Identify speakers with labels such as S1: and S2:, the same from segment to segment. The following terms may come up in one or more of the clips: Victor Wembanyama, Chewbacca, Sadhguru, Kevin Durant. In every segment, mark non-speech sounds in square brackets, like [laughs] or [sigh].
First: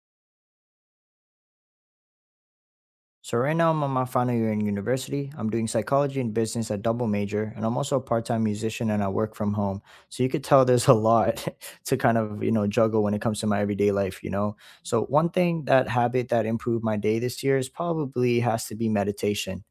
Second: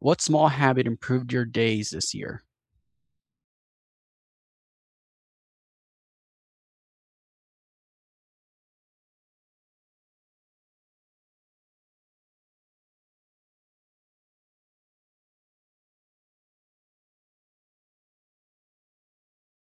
S1: What small habit improved your days this year?
S2: So right now I'm on my final year in university. I'm doing psychology and business, a double major, and I'm also a part-time musician and I work from home. So you could tell there's a lot [laughs] to kind of, juggle when it comes to my everyday life. So one thing that habit that improved my day this year is probably has to be meditation.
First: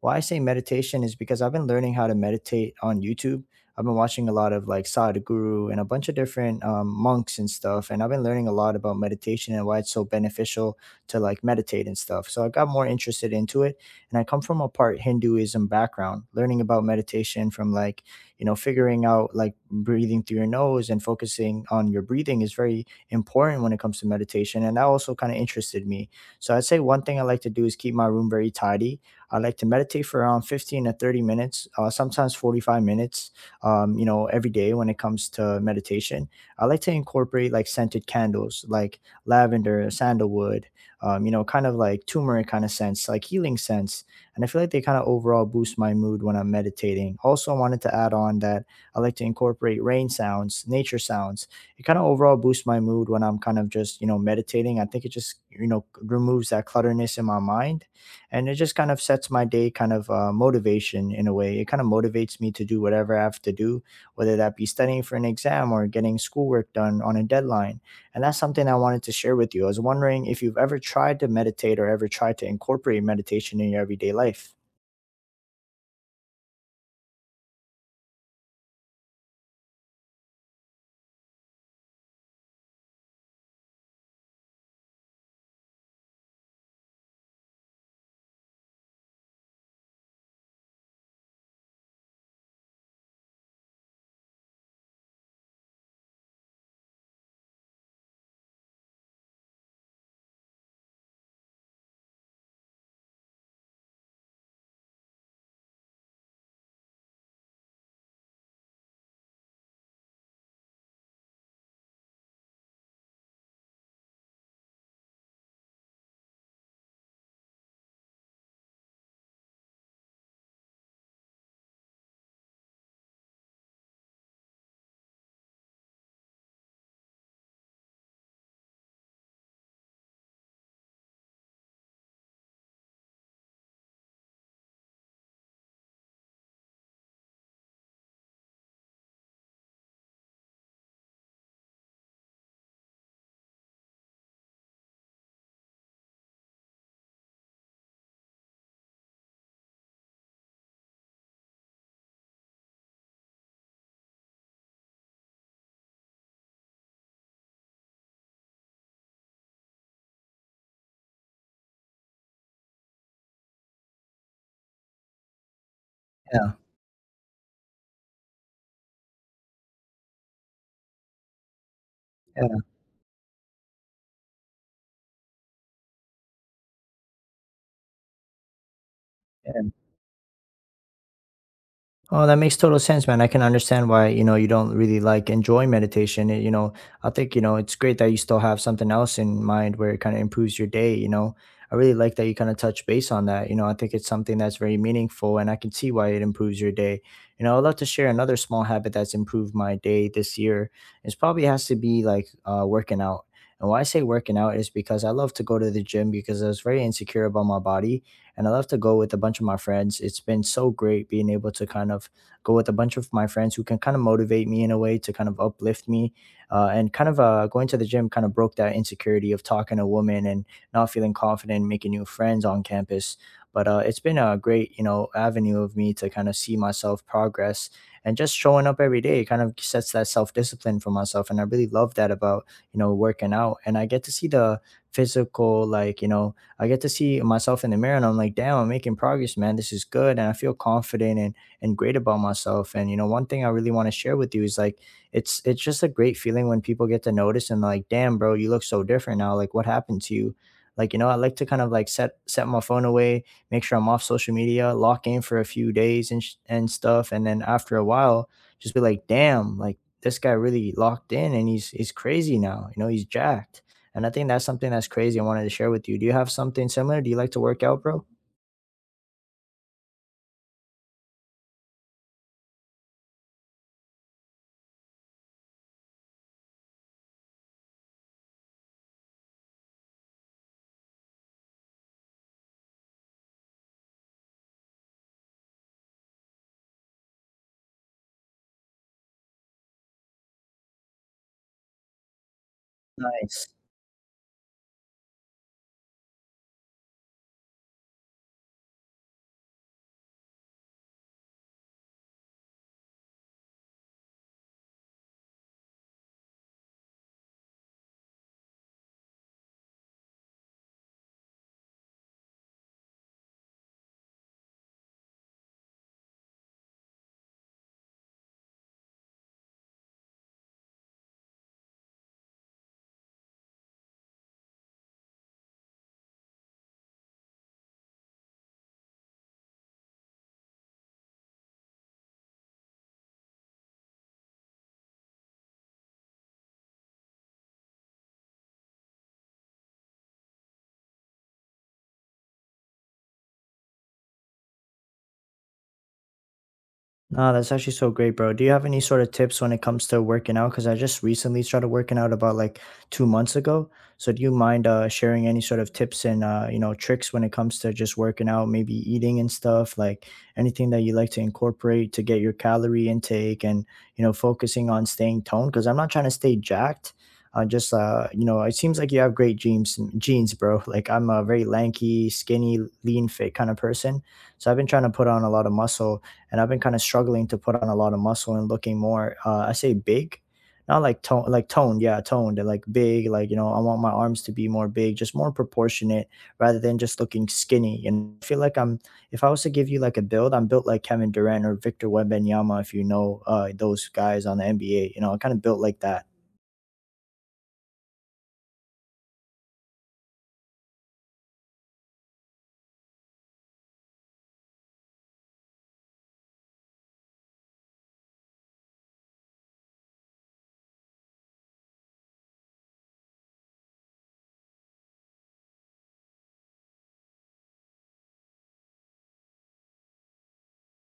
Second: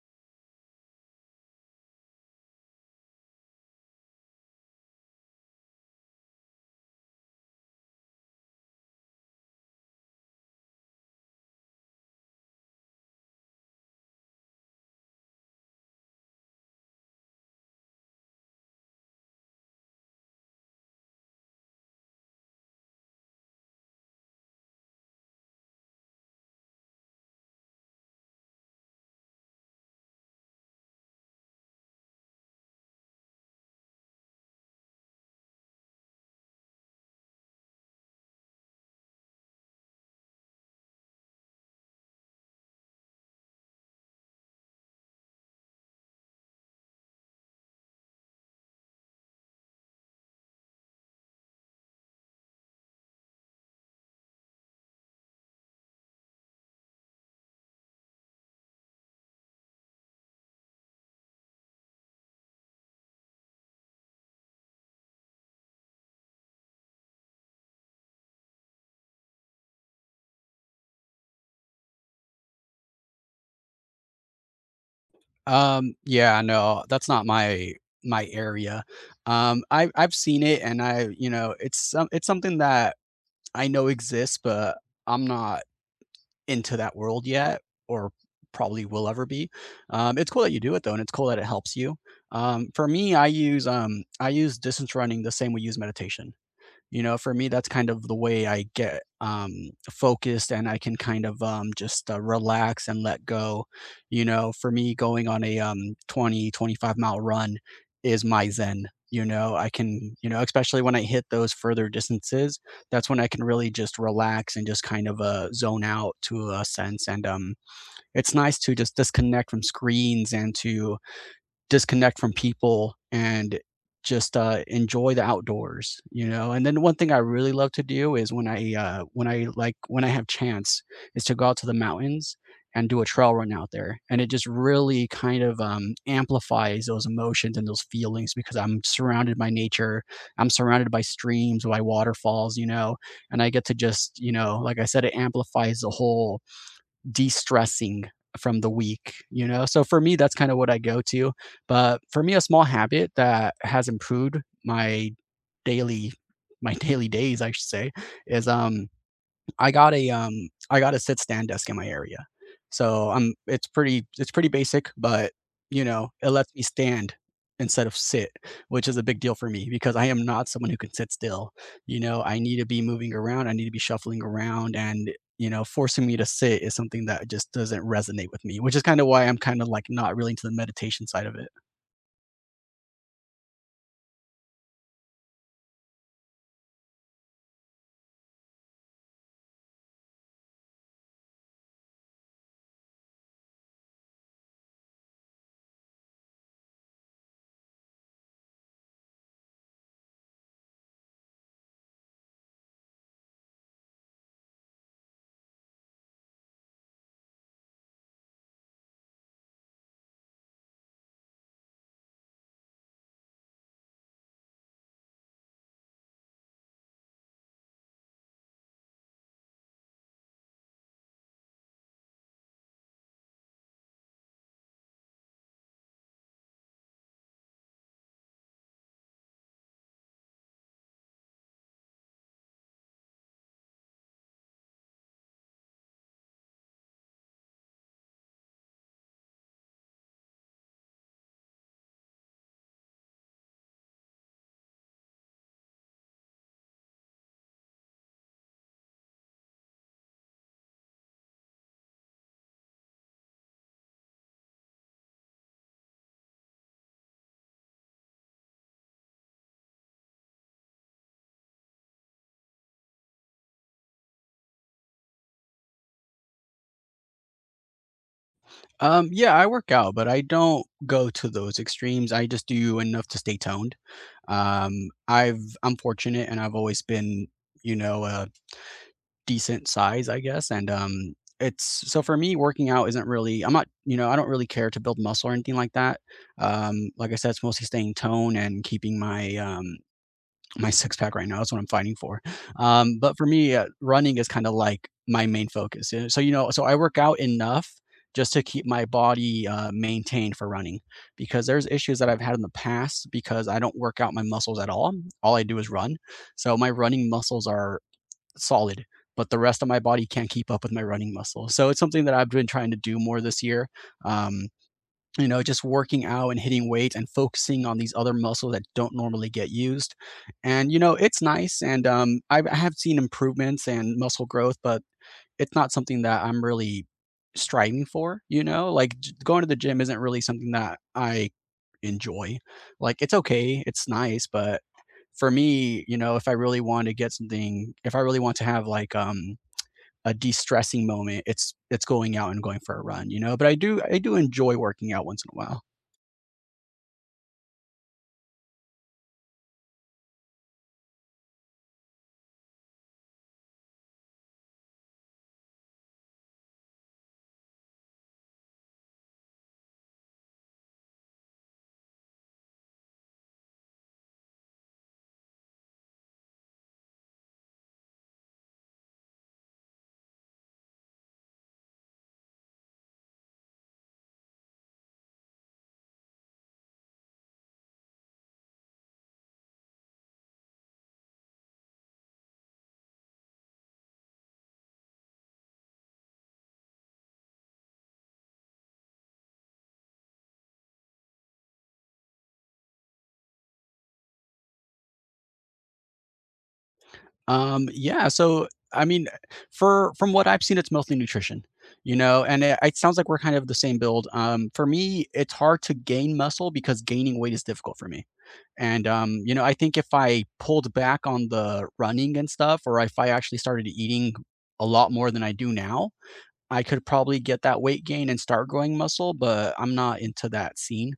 S2: Why I say meditation is because I've been learning how to meditate on YouTube. I've been watching a lot of like Sadhguru and a bunch of different monks and stuff, and I've been learning a lot about meditation and why it's so beneficial to like meditate and stuff. So I got more interested into it, and I come from a part Hinduism background. Learning about meditation from like figuring out like breathing through your nose and focusing on your breathing is very important when it comes to meditation, and that also kind of interested me. So I'd say one thing I like to do is keep my room very tidy. I like to meditate for around 15 to 30 minutes, sometimes 45 minutes, every day when it comes to meditation. I like to incorporate like scented candles, like lavender, sandalwood, kind of like turmeric kind of sense, like healing sense. And I feel like they kind of overall boost my mood when I'm meditating. Also, I wanted to add on that I like to incorporate rain sounds, nature sounds. It kind of overall boosts my mood when I'm kind of just, meditating. I think it just, removes that clutterness in my mind, and it just kind of sets my day kind of motivation in a way. It kind of motivates me to do whatever I have to do, whether that be studying for an exam or getting schoolwork done on a deadline. And that's something I wanted to share with you. I was wondering if you've ever tried to meditate or ever tried to incorporate meditation in your everyday life.
S1: Yeah, no, that's not my area. I I've seen it and, you know, it's something that I know exists, but I'm not into that world yet, or probably will ever be. It's cool that you do it though, and it's cool that it helps you. For me, I use distance running the same way we use meditation. You know, for me, that's kind of the way I get focused, and I can just relax and let go. You know, for me, going on a 20, 25-mile run is my zen. You know, I can, you know, especially when I hit those further distances, that's when I can really just relax and just zone out to a sense. And It's nice to just disconnect from screens and to disconnect from people and just enjoy the outdoors, you know. And then one thing I really love to do is when I have chance is to go out to the mountains and do a trail run out there, and it just really kind of amplifies those emotions and those feelings because I'm surrounded by nature, I'm surrounded by streams, by waterfalls, you know, and I get to just, you know, like I said, it amplifies the whole de-stressing from the week, you know? So for me, that's kind of what I go to. But for me, a small habit that has improved my daily my [laughs] daily days, I should say, is I got a sit stand desk in my area. So I'm it's pretty basic, but you know, it
S2: Yeah,
S1: lets me stand instead of sit, which is a big deal for me because I am not someone who can sit still. You know, I
S2: yeah,
S1: need to be moving around, I need to be shuffling around, and you know, forcing me to sit is something that just doesn't resonate with me, which is kind of why I'm kind
S2: yeah.
S1: of like not really into the meditation side of it.
S2: Oh, that makes total sense, man. I can understand why, you don't really like enjoy meditation. I think, it's great that you still have something else in mind where it kind of improves your day. I really like that you kind of touch base on that. You know, I think it's something that's very meaningful and I can see why it improves your day. You know, I'd love to share another small habit that's improved my day this year. It's probably has to be like working out. And why I say working out is because I love to go to the gym because I was very insecure about my body, and I love to go with a bunch of my friends. It's been so great being able to kind of go with a bunch of my friends who can kind of motivate me in a way to kind of uplift me. And kind of going to the gym kind of broke that insecurity of talking to women and not feeling confident in making new friends on campus. But it's been a great, avenue of me to kind of see myself progress, and just showing up every day kind of sets that self discipline for myself. And I really love that about, working out. And I get to see the physical, like, you know, I get to see myself in the mirror and I'm like, damn, I'm making progress, man. This is good. And I feel confident and great about myself. And you know, one thing I really want to share with you is like it's just a great feeling when people get to notice and like, damn, bro, you look so different now. Like what happened to you? Like, you know, I like to kind of like set my phone away, make sure I'm off social media, lock in for a few days and stuff. And then after a while, just be like, damn, like this guy really locked in and he's crazy now. You know, he's jacked. And I think that's something that's crazy. I wanted to share with you. Do you have something similar? Do you like to work out, bro?
S1: Yeah, I work out, but I don't go to those extremes. I just do enough to stay toned. I'm fortunate and I've always been, you know, a decent size, I guess. And it's so for me, working out isn't really I'm not, you know, I don't really care to build muscle or anything like that. Like I said, it's mostly staying toned and keeping my my six pack right now. That's what I'm fighting for. But for
S2: Nice.
S1: me, running is kind of like my main focus. So, you know, so I work out enough just to keep my body maintained for running because there's issues that I've had in the past because I don't work out my muscles at all. All I do is run. So my running muscles are solid, but the rest of my body can't keep up with my running muscle. So it's something that I've been trying to do more this year. Um, you know, just working out and hitting weight and focusing on these other muscles that don't normally get used. And you know, it's nice. I have seen improvements and muscle growth, but it's not something that I'm really striving for, you know, like going to the gym isn't really something that I enjoy. Like it's okay, it's nice, but for me, you know, if I really want to get something, if I really want to have like, a de-stressing moment, it's going out and going for a run, you know? But I do enjoy working out once in a while.
S2: No, that's actually so great, bro. Do you have any sort of tips when it comes to working out? Because I just recently started working out about like 2 months ago. So do you mind sharing any sort of tips and tricks when it comes to just working out, maybe eating and stuff, like anything that you like to incorporate to get your calorie intake and focusing on staying toned? Because I'm not trying to stay jacked. Just it seems like you have great genes, bro. [laughs] Like I'm a very lanky, skinny, lean, fit kind of person. So I've been trying to put on a lot of muscle, and I've been kind of struggling to put on a lot of muscle and looking more. I say big, not like tone, like toned, yeah, toned, and like big. Like you know, I want my arms to be more big, just more proportionate, rather than just looking skinny. And I feel like I'm. If I was to give you like a build, I'm built like Kevin Durant or Victor Wembanyama, if you know those guys on the NBA. You know, I kind of built like that.
S1: Yeah, so, I mean, for from what I've seen, it's mostly nutrition, you know, and it sounds like we're kind of the same build. For me, it's hard to gain muscle because gaining weight is difficult for me. And You know, I think if I pulled back on the running and stuff, or if I actually started eating a lot more than I do now, I could probably get that weight gain and start growing muscle, but I'm not into that scene.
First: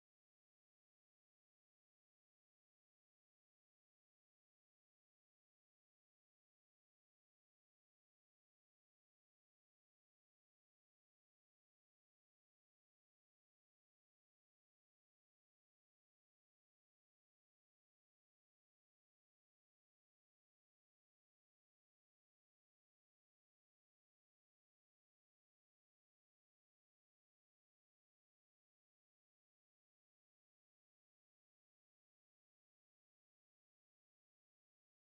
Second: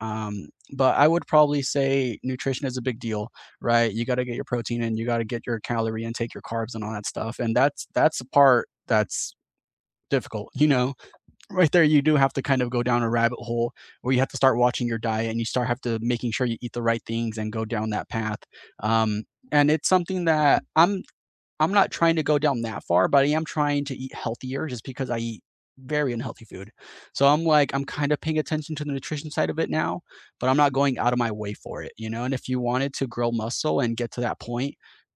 S1: Um, but I would probably say nutrition is a big deal, right? You got to get your protein in, you got to get your calorie intake, your carbs, and all that stuff. And that's the part that's difficult, you know, right there. You do have to kind of go down a rabbit hole where you have to start watching your diet and you start have to making sure you eat the right things and go down that path. um, and it's something that I'm not trying to go down that far, but I am trying to eat healthier just because I eat very unhealthy food. So I'm like, I'm kind of paying attention to the nutrition side of it now, but I'm not going out of my way for it, you know? And if you wanted to grow muscle and get to that point,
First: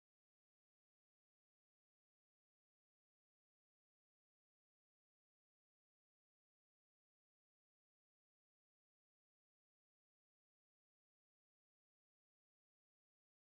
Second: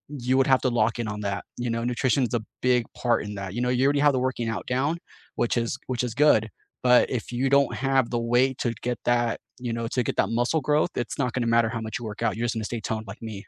S1: you would have to lock in on that. You know, nutrition is a big part in that. You know, you already have the working out down, which is good. But if you don't have the way to get that, you know, to get that muscle growth, it's not going to matter how much you work out. You're just going to stay toned like me.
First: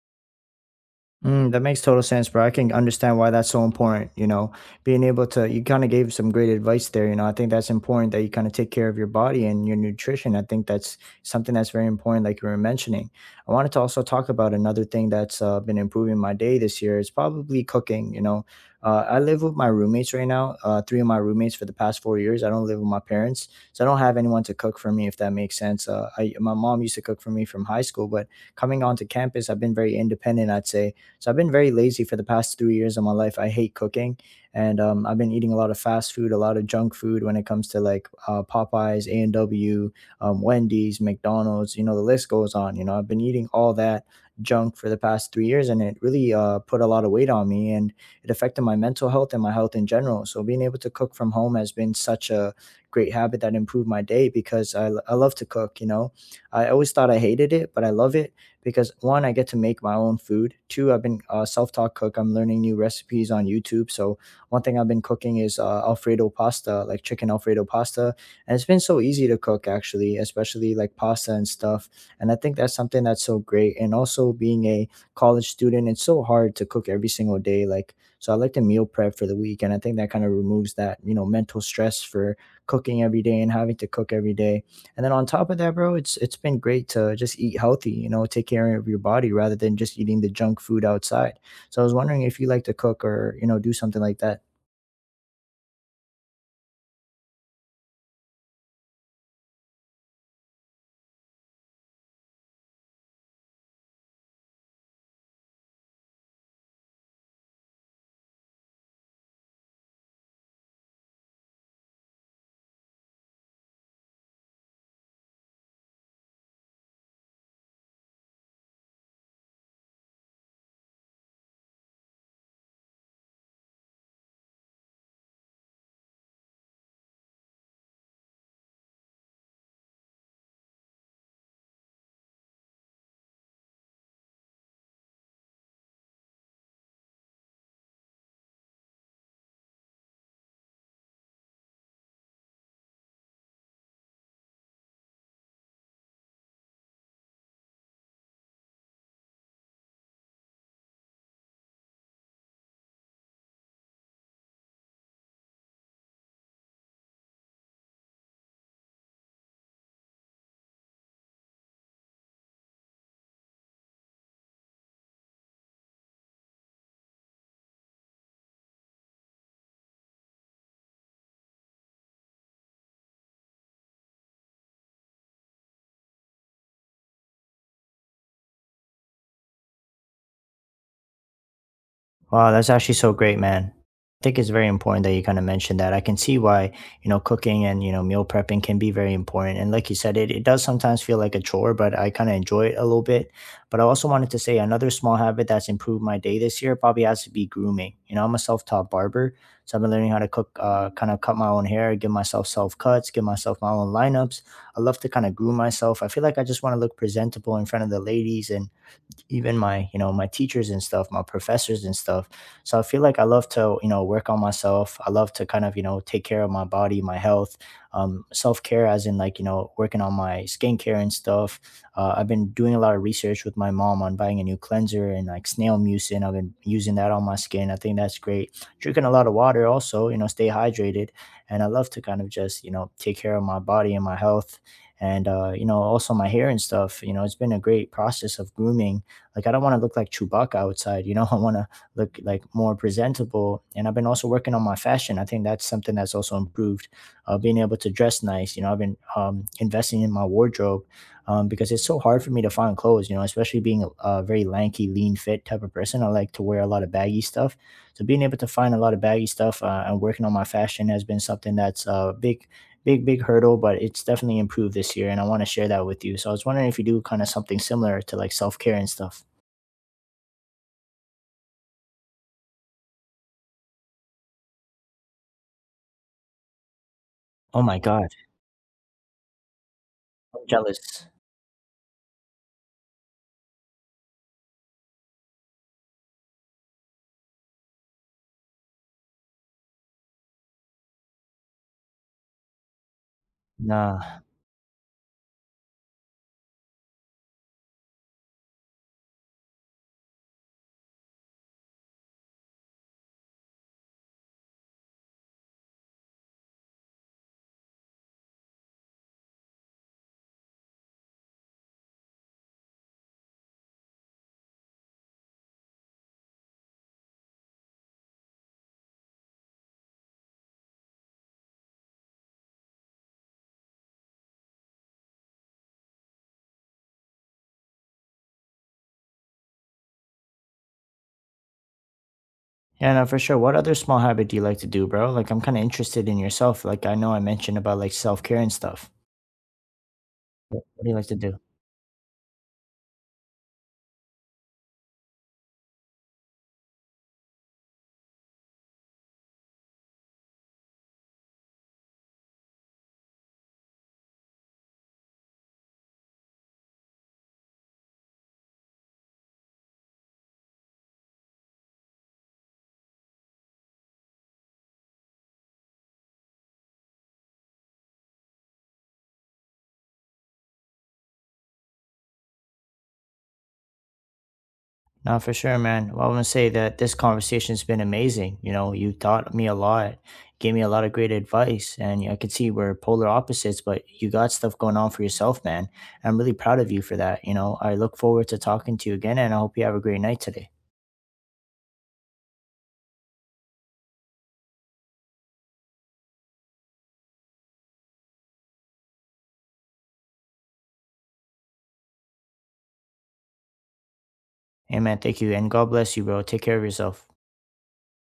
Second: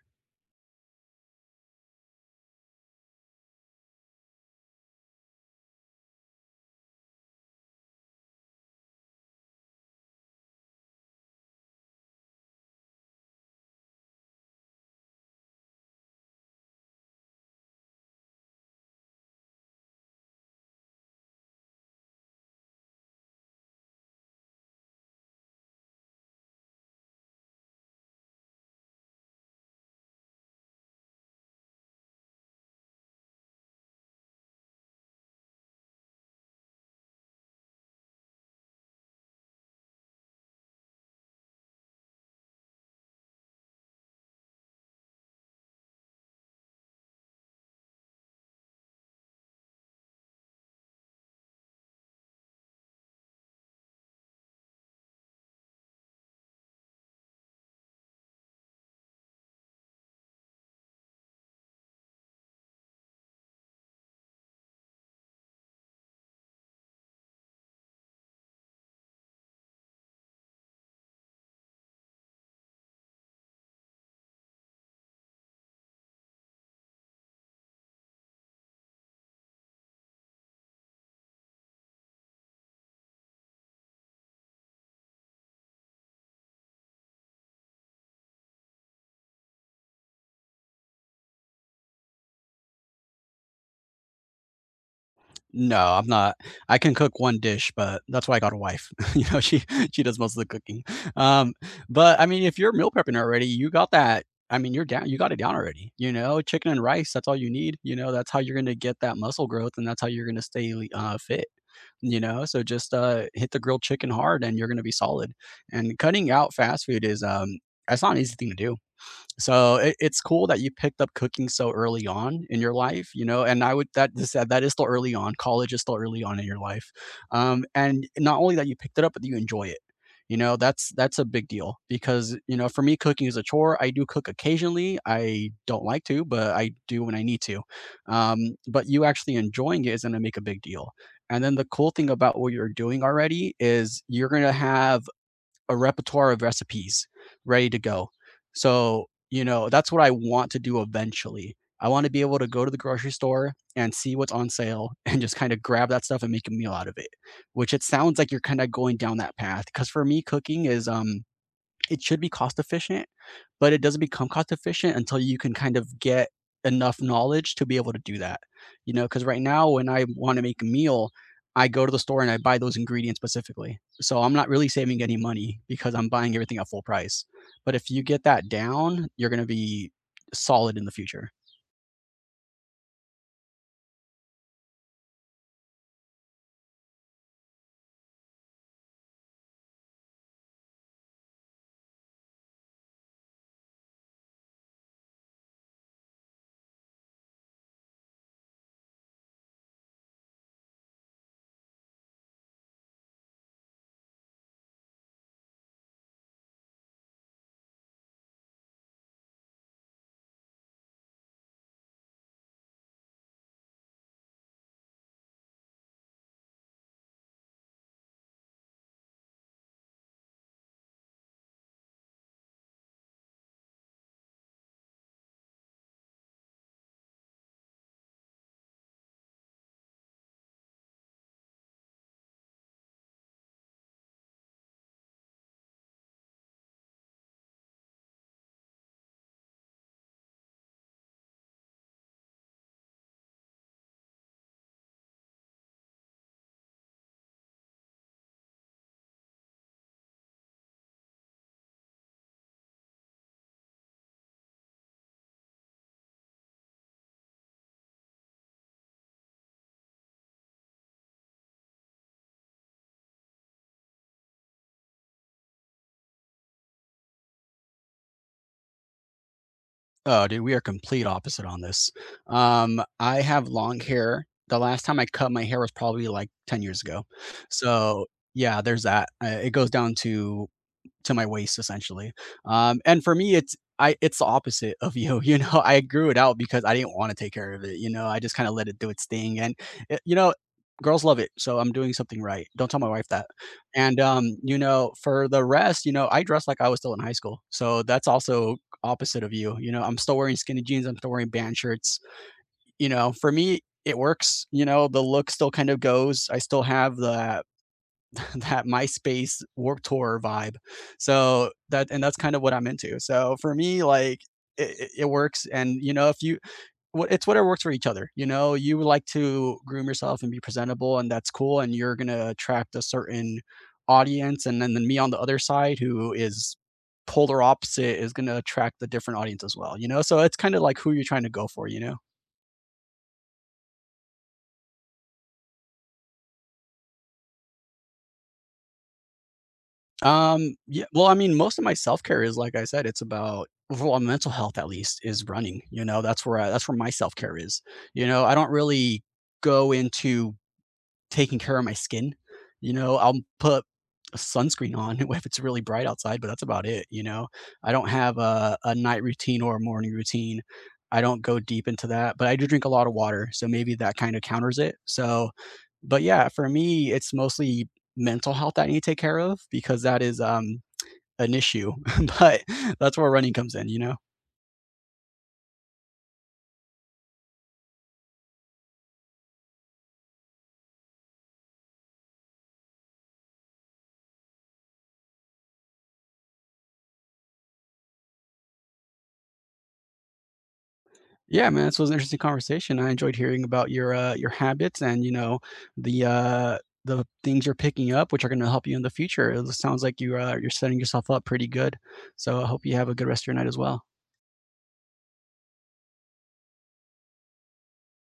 S2: Mm, that makes total sense, bro. I can understand why that's so important. You know, being able to, you kind of gave some great advice there. You know, I think that's important that you kind of take care of your body and your nutrition. I think that's something that's very important, like you were mentioning. I wanted to also talk about another thing that's been improving my day this year is probably cooking. You know, I live with my roommates right now, three of my roommates for the past 4 years. I don't live with my parents, so I don't have anyone to cook for me, if that makes sense. My mom used to cook for me from high school, but coming onto campus, I've been very independent, I'd say. So I've been very lazy for the past 3 years of my life. I hate cooking, and I've been eating a lot of fast food, a lot of junk food when it comes to like Popeyes, A and W, Wendy's, McDonald's. You know, the list goes on. You know, I've been eating all that junk for the past 3 years, and it really put a lot of weight on me, and it affected my mental health and my health in general. So being able to cook from home has been such a great habit that improved my day because I love to cook. You know, I always thought I hated it, but I love it because one, I get to make my own food. Two, I've been self-taught cook. I'm learning new recipes on YouTube. So one thing I've been cooking is Alfredo pasta, like chicken Alfredo pasta, and it's been so easy to cook actually, especially like pasta and stuff. And I think that's something that's so great. And also being a college student, it's so hard to cook every single day. Like so, I like to meal prep for the week, and I think that kind of removes that mental stress for cooking every day and having to cook every day. And then on top of that, bro, it's been great to just eat healthy, you know, take care of your body rather than just eating the junk food outside. So I was wondering if you like to cook or, you know, do something like that.
S1: No, I'm not. I can cook one dish, but that's why I got a wife. [laughs] You know, she [laughs] she does most of the cooking. Um, but I mean, if you're meal prepping already, you got that. I mean, you're down. You got it down already. You know, chicken and rice. That's all you need. You know, that's how you're gonna get that muscle growth, and that's how you're gonna stay fit. You know, so just hit the grilled chicken hard, and you're gonna be solid. And cutting out fast food is that's not an easy thing to do. So it's cool that you picked up cooking so early on in your life, you know. And i would that is that, that is still early on. College is still early on in your life. And not only that you picked it up, but you enjoy it. You know, that's a big deal, because you know for me, cooking is a chore. I do cook occasionally. I don't like to, but I do when I need to. Um, but you actually enjoying it is going to make a big deal. And then the cool thing about what you're doing already is you're going to have a repertoire of recipes ready to go. So, you know, that's what I want to do eventually. I want to be able to go to the grocery store and see what's on sale [laughs] and just kind of grab that stuff and make a meal out of it, which it sounds like you're kind of going down that path. Because for me, cooking is it should be cost efficient, but it doesn't become cost efficient until you can kind of get enough knowledge to be able to do that. You know, because right now when I want to make a meal, I go to the store and I buy those ingredients specifically. So I'm not really saving any money because I'm buying everything at full price. But if you get that down, you're going to be solid in the future.
S2: Wow, that's actually so great, man. I think it's very important that you kind of mentioned that. I can see why, you know, cooking and, you know, meal prepping can be very important. And like you said, it does sometimes feel like a chore, but I kind of enjoy it a little bit. But I also wanted to say another small habit that's improved my day this year probably has to be grooming. You know, I'm a self taught barber. So I've been learning how to cook, kind of cut my own hair, give myself self cuts, give myself my own lineups. I love to kind of groom myself. I feel like I just want to look presentable in front of the ladies and even my my teachers and stuff, my professors and stuff. So I feel like I love to, work on myself. I love to kind of, take care of my body, my health, self-care as in like, working on my skincare and stuff. I've been doing a lot of research with my mom on buying a new cleanser and like snail mucin. I've been using that on my skin. I think that's great. Drinking a lot of water also, you know, stay hydrated. And I love to kind of just, you know, take care of my body and my health. And you know, also my hair and stuff. You know, it's been a great process of grooming. Like I don't want to look like Chewbacca outside, you know. [laughs] I want to look like more presentable. And I've been also working on my fashion. I think that's something that's also improved. Being able to dress nice, you know. I've been investing in my wardrobe, because it's so hard for me to find clothes, you know, especially being a very lanky, lean fit type of person. I like to wear a lot of baggy stuff. So being able to find a lot of baggy stuff and working on my fashion has been something that's a big hurdle, but it's definitely improved this year. And I want to share that with you. So I was wondering if you do kind of something similar to like self care and stuff.
S1: Oh, dude, we are complete opposite on this. I have long hair. The last time I cut my hair was probably like 10 years ago.
S2: Oh my
S1: So,
S2: god,
S1: yeah, there's that. It goes down
S2: I'm jealous.
S1: to my waist essentially. And for me, it's the opposite of [laughs] you. You know, I grew it out because I didn't want to take care of it. You know, I just kind of let it do its thing, and it, you know, girls love it. So I'm doing something right. Don't tell my wife that. And
S2: Nah.
S1: You know, for the rest, you know, I dress like I was still in high school. So that's also opposite of you. You know, I'm still wearing skinny jeans. I'm still wearing band shirts. You know, for me. It works, you know, the look still kind of goes. I still have the [laughs] that MySpace Warp Tour vibe. So that and that's kind of what I'm into. So for me, like works. And you know if you it's whatever works for each other. You know, you like to groom yourself and be presentable, and that's cool, and you're gonna attract a certain audience. And then me on the other side, who is polar opposite, is gonna attract a different audience as well, you know. So it's kind of like who you're trying to go for, you know.
S2: Yeah, no, for sure. What other small habit do you like to do, bro? Like, I'm kinda interested in yourself. Like, I know I mentioned about, like, self-care and stuff.
S1: Um,
S2: What
S1: yeah,
S2: do you
S1: well,
S2: like
S1: I
S2: to
S1: mean,
S2: do?
S1: most of my self-care is, like I said, it's about overall mental health. At least is running, you know, that's where I that's where my self-care is. You know, I don't really go into taking care of my skin. You know, I'll put a sunscreen on [laughs] if it's really bright outside, but that's about it, you know? I don't have a night routine or a morning routine. I don't go deep into that, but I do drink a lot of water. So maybe that kind of counters it. So, but yeah, for me, it's mostly mental health that I need to take care of because that is an issue. [laughs] But that's where running comes in, you know?
S2: No, for sure, man. Well, I wanna say that this conversation's been amazing. You know, you taught me a lot, gave me a lot of great advice, and I could see we're polar opposites, but you got stuff going on for yourself, man. I'm really proud of you for that, you know? I look forward to talking to you again, and I hope you have a great night today.
S1: Yeah, man, this was an interesting conversation. I enjoyed hearing about your habits and you know the uh, the things you're picking up, which are going to help you in the future. It sounds like you're setting yourself up pretty good. So I hope you have a good rest of your night as well.
S2: Amen. Thank you, and God bless you, bro. Take care of yourself.